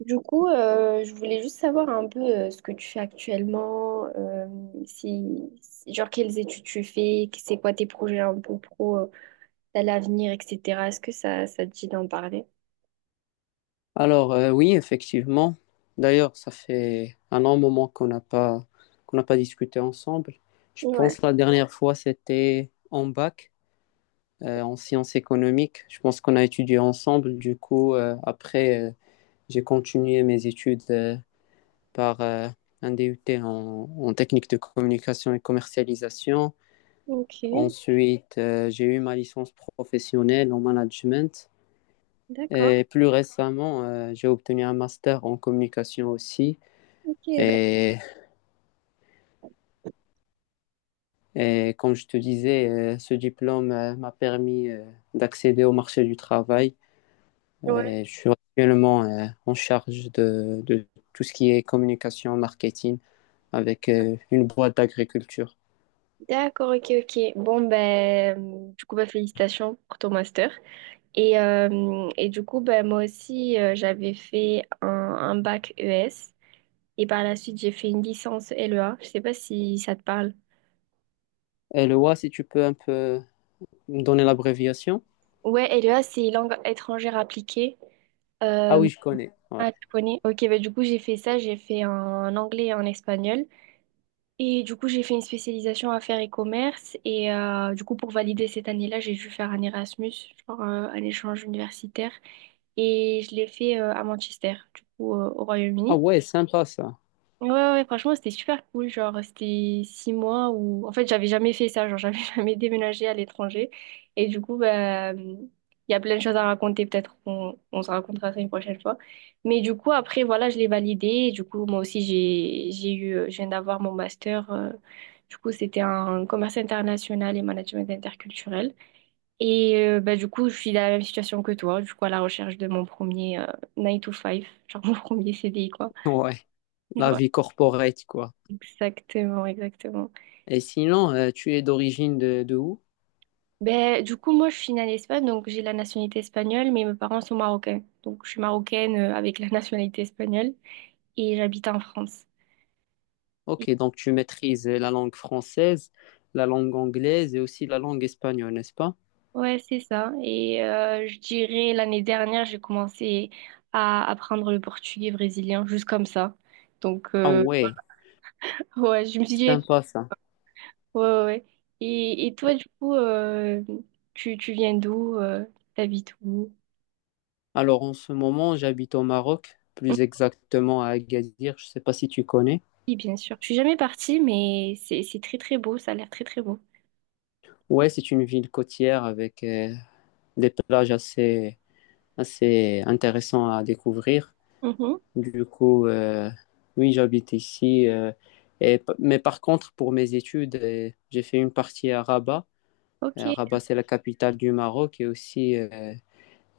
Du coup, je voulais juste savoir un peu ce que tu fais actuellement, genre quelles études tu fais, c'est quoi tes projets un peu pro à l'avenir, etc. Est-ce que ça te dit d'en parler? Alors, oui, effectivement. D'ailleurs, ça fait un long moment qu'on n'a pas discuté ensemble. Je pense Ouais, que la dernière fois, c'était en bac, en sciences économiques. Je pense qu'on a étudié ensemble. Du coup, après, j'ai continué mes études par un DUT en technique de communication et commercialisation. ok, Ensuite, j'ai eu ma licence professionnelle en management. d'accord. Et plus récemment, j'ai obtenu un master en communication aussi. Ok, ben, Et, et comme je te disais, ce diplôme m'a permis d'accéder au marché du travail. ouais, Et je suis actuellement en charge de tout ce qui est communication, marketing avec une boîte d'agriculture. d'accord, ok, ok. Bon, ben, du coup, ben, félicitations pour ton master. Et du coup, ben, moi aussi, j'avais fait un bac ES et par la suite, j'ai fait une licence LEA. Je sais pas si ça te parle. Et le WA, si tu peux un peu me donner l'abréviation. Ouais, LEA, c'est langue étrangère appliquée. Ah Euh, oui, je connais. Ouais. ah, tu connais? Ok, bah, du coup, j'ai fait ça. J'ai fait en anglais et en espagnol. Et du coup, j'ai fait une spécialisation affaires et commerce. Et du coup, pour valider cette année-là, j'ai dû faire un Erasmus, genre un échange universitaire. Et je l'ai fait à Manchester, du coup, au Ah Royaume-Uni. ouais, sympa ça. Ouais, ouais, ouais, franchement, c'était super cool. Genre, c'était 6 mois où, en fait, j'avais jamais fait ça. Genre, j'avais jamais déménagé à l'étranger. Et du coup, il y a plein de choses à raconter. Peut-être qu'on on se racontera ça une prochaine fois. Mais du coup, après, voilà, je l'ai validé. Et du coup, moi aussi, je viens d'avoir mon master. Du coup, c'était en commerce international et management interculturel. Et du coup, je suis dans la même situation que toi. Du coup, à la recherche de mon premier 9 to five genre mon premier CDI, quoi. Ouais, la vie corporate, quoi. Exactement, exactement. Et sinon, tu es d'origine de où? Ben, du coup, moi, je suis née en Espagne, donc j'ai la nationalité espagnole, mais mes parents sont marocains. Donc, je suis marocaine avec la nationalité espagnole et j'habite en France. Et- Ok, donc tu maîtrises la langue française, la langue anglaise et aussi la langue espagnole, n'est-ce pas? ouais, c'est ça. Et je dirais, l'année dernière, j'ai commencé à apprendre le portugais brésilien, juste comme ça. Donc, Ah ouais, ouais, je me suis dit, écoute, sympa ça. ouais, ouais. Ouais. Et toi, du coup, tu viens d'où? T'habites où? Alors en ce moment, j'habite au Maroc, plus exactement à Agadir, je ne sais pas si tu connais. Oui, bien sûr. Je suis jamais partie, mais c'est très très beau. Ça a l'air très très beau. Ouais, c'est une ville côtière avec des plages assez intéressantes à découvrir. Mhm. Du coup, oui, j'habite ici. Et, mais par contre, pour mes études, j'ai fait une partie à Rabat. Ok, Rabat, c'est la capitale du Maroc et aussi.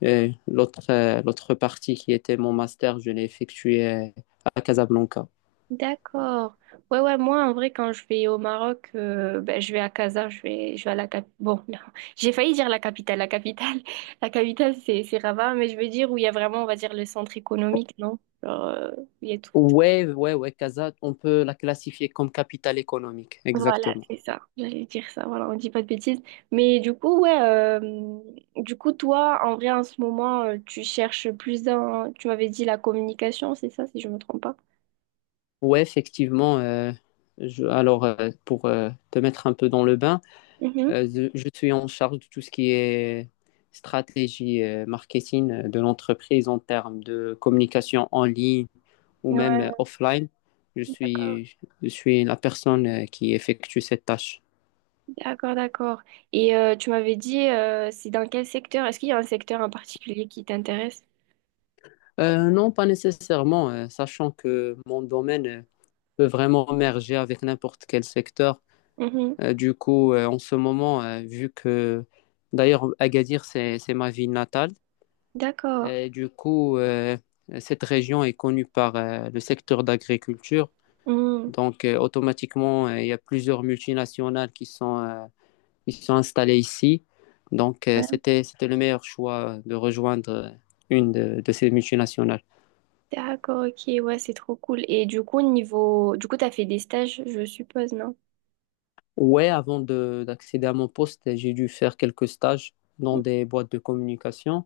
Et l'autre, l'autre partie qui était mon master, je l'ai effectué à Casablanca. d'accord. Ouais, ouais, moi en vrai, quand je vais au Maroc, ben, je vais à Casa, je vais à la capitale. Bon, non, j'ai failli dire la capitale. La capitale, la capitale, c'est Rabat, mais je veux dire où il y a vraiment, on va dire, le centre économique, non? Genre, où il y a tout. Ouais, ouais, ouais, Casa, on peut la classifier comme capitale économique, Voilà, exactement. c'est ça. J'allais dire ça, voilà, on dit pas de bêtises. Mais du coup, ouais, toi, en vrai, en ce moment, tu cherches plus dans, tu m'avais dit la communication, c'est ça, si je me trompe pas. Ouais, effectivement. Alors, pour te mettre un peu dans le bain, Mhm. Je suis en charge de tout ce qui est stratégie marketing de l'entreprise en termes de communication en ligne ou même Ouais, offline. Je d'accord, suis, je suis la personne qui effectue cette tâche. d'accord. D'accord. Et tu m'avais dit, c'est dans quel secteur? Est-ce qu'il y a un secteur en particulier qui t'intéresse? Non, pas nécessairement, sachant que mon domaine peut vraiment merger avec n'importe quel secteur. Mhm. Du coup, en ce moment, vu que d'ailleurs Agadir, c'est ma ville natale, D'accord. et du coup, cette région est connue par le secteur d'agriculture. Mhm. Donc, automatiquement, il y a plusieurs multinationales qui sont installées ici. Donc, Ouais. C'était le meilleur choix de rejoindre une de ces multinationales. D'accord, ok, ouais, c'est trop cool. Et du coup, niveau, du coup, t'as fait des stages, je suppose, non? Ouais, avant de d'accéder à mon poste, j'ai dû faire quelques stages dans des boîtes de communication.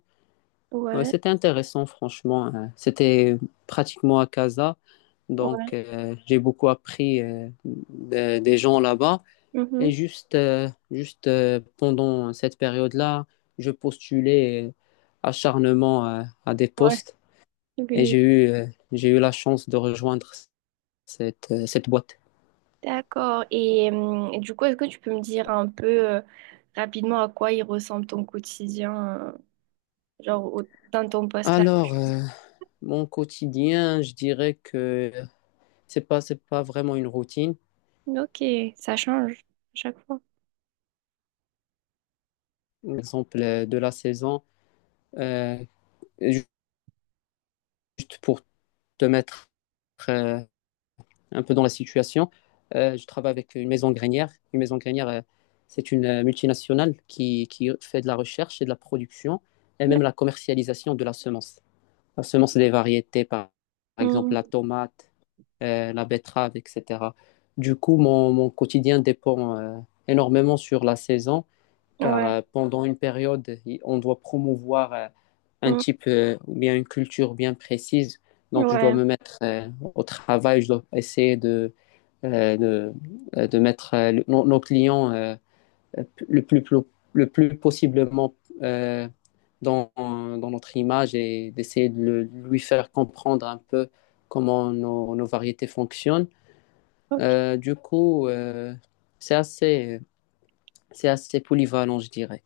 Ouais, Ouais, c'était intéressant, franchement. C'était pratiquement à Casa, donc ouais. J'ai beaucoup appris des gens là-bas. Et Mhm. Juste pendant cette période-là, je postulais acharnement à des Ouais. postes et Oui. J'ai eu la chance de rejoindre cette boîte. D'accord. Et du coup, est-ce que tu peux me dire un peu euh, rapidement à quoi il ressemble ton quotidien, genre au- dans ton poste là? Alors, mon quotidien, je dirais que c'est pas vraiment une routine. Ok, ça change à chaque fois. Par exemple de la saison, euh, juste pour te mettre euh, un peu dans la situation, je travaille avec une maison grainière. Une maison grainière, c'est une multinationale qui fait de la recherche et de la production et même D'ac- la commercialisation de la semence. La semence des variétés, par exemple Mm, la tomate, la betterave, etc. Du coup, mon quotidien dépend énormément sur la saison car ouais. Pendant une période, on doit promouvoir un Mm, type ou bien une culture bien précise. Donc, je dois ouais, me mettre au travail, je dois essayer euh, de, de mettre nos clients euh, le plus, plo- le plus possiblement euh, dans notre image et d'essayer de lui faire comprendre un peu comment nos variétés fonctionnent. ok. Du coup, c'est assez, c'est assez polyvalent, je dirais.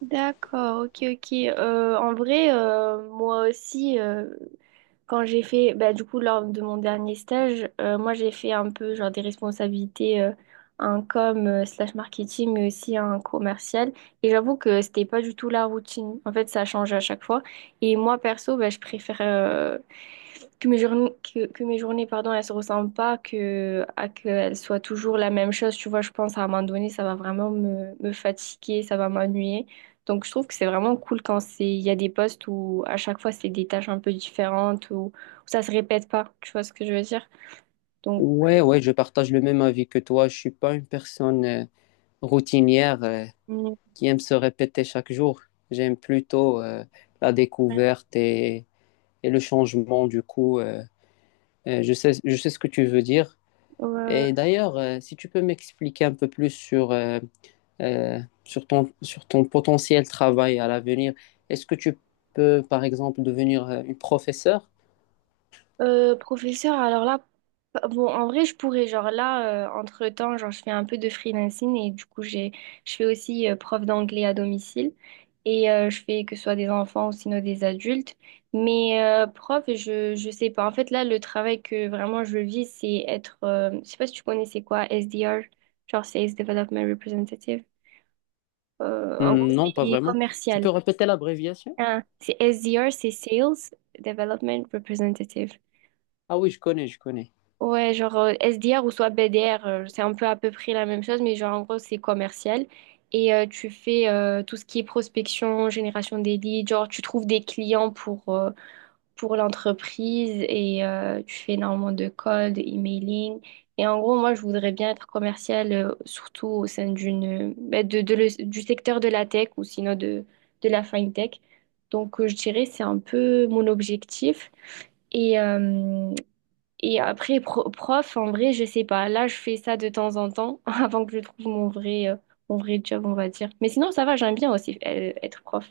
D'accord, ok, ok. En vrai, moi aussi. Quand j'ai fait, bah, du coup, lors de mon dernier stage, moi, j'ai fait un peu genre des responsabilités, un com slash marketing, mais aussi un commercial. Et j'avoue que c'était pas du tout la routine. En fait, ça change à chaque fois. Et moi, perso, bah, je préfère. Que mes journées, pardon, elles se ressemblent pas, à qu'elles soient toujours la même chose. Tu vois, je pense à un moment donné, ça va vraiment me, me fatiguer, ça va m'ennuyer. Donc, je trouve que c'est vraiment cool quand il y a des postes où à chaque fois, c'est des tâches un peu différentes, ou où ça se répète pas. Tu vois ce que je veux dire? Donc, Ouais, ouais, je partage le même avis que toi. Je suis pas une personne routinière Mm. qui aime se répéter chaque jour. J'aime plutôt la Ouais, découverte et le changement. Du coup, je sais ce que tu veux dire. Et ouais. d'ailleurs, si tu peux m'expliquer un peu plus sur sur ton potentiel travail à l'avenir, est-ce que tu peux, par exemple, devenir une professeure? Professeur, alors là, bon, en vrai, je pourrais, genre là, entre-temps, genre, je fais un peu de freelancing et du coup, je fais aussi prof d'anglais à domicile et je fais que ce soit des enfants ou sinon des adultes. Mais je sais pas. En fait, là, le travail que vraiment je vis, c'est être, je sais pas si tu connais, c'est quoi, SDR, genre Sales Development Representative. En gros, Non, pas c'est vraiment. Tu peux commercial. répéter l'abréviation? Hein, c'est SDR, c'est Sales Development Representative. Ah oui, je connais, je connais. Ouais, genre SDR ou soit BDR, c'est un peu à peu près la même chose, mais genre en gros c'est commercial. Et tu fais tout ce qui est prospection, génération des leads, genre tu trouves des clients pour l'entreprise et tu fais énormément de calls, de emailing. Et en gros, moi je voudrais bien être commercial, surtout au sein d'une, bah, du secteur de la tech ou sinon de la fintech. Donc je dirais c'est un peu mon objectif. Et, euh, et après, prof, en vrai, je sais pas. Là, je fais ça de temps en temps avant que je trouve mon vrai job, on va dire. Mais sinon, ça va, j'aime bien aussi être prof.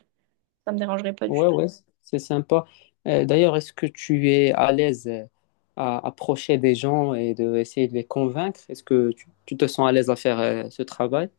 Ça me dérangerait pas du Ouais, tout. ouais, c'est sympa. D'ailleurs, est-ce que tu es à l'aise à approcher des gens et de essayer de les convaincre? Est-ce que tu te sens à l'aise à faire ce travail?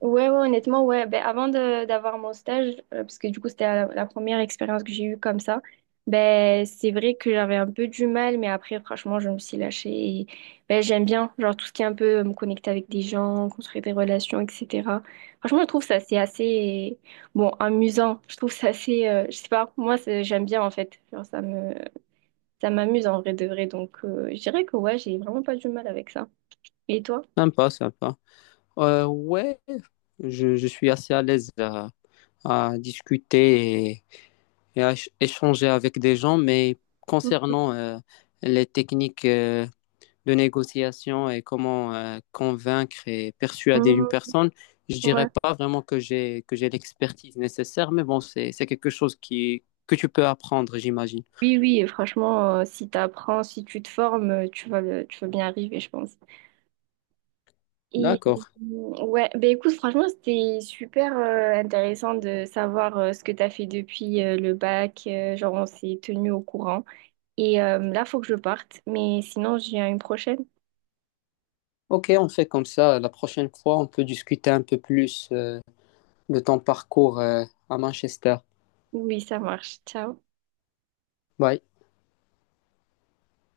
Ouais, ouais, honnêtement, ouais. Ben, avant de d'avoir mon stage, parce que du coup, c'était la première expérience que j'ai eue comme ça, ben, c'est vrai que j'avais un peu du mal, mais après, franchement, je me suis lâchée. Et, ben, j'aime bien, genre, tout ce qui est un peu me connecter avec des gens, construire des relations, etc. Franchement, je trouve ça, c'est assez, bon, amusant. Je trouve ça assez, je sais pas, moi, j'aime bien, en fait. Genre, ça m'amuse en vrai de vrai. Donc, je dirais que, ouais, j'ai vraiment pas du mal avec ça. Et toi? Sympa, sympa. Ouais, je suis assez à l'aise à discuter et à échanger avec des gens, mais concernant les techniques de négociation et comment convaincre et persuader une Mmh, personne, je dirais ouais. pas vraiment que j'ai l'expertise nécessaire, mais bon, c'est quelque chose qui que tu peux apprendre, j'imagine. Oui, oui, et franchement, si tu apprends, si tu te formes, tu vas bien arriver, je pense. Et D'accord. Ouais, ben écoute, franchement, c'était super intéressant de savoir ce que tu as fait depuis le bac. Genre, on s'est tenu au courant. Et là, faut que je parte, mais sinon, je viens une prochaine. Ok, on fait comme ça. La prochaine fois, on peut discuter un peu plus de ton parcours à Manchester. Oui, ça marche. Ciao. Bye.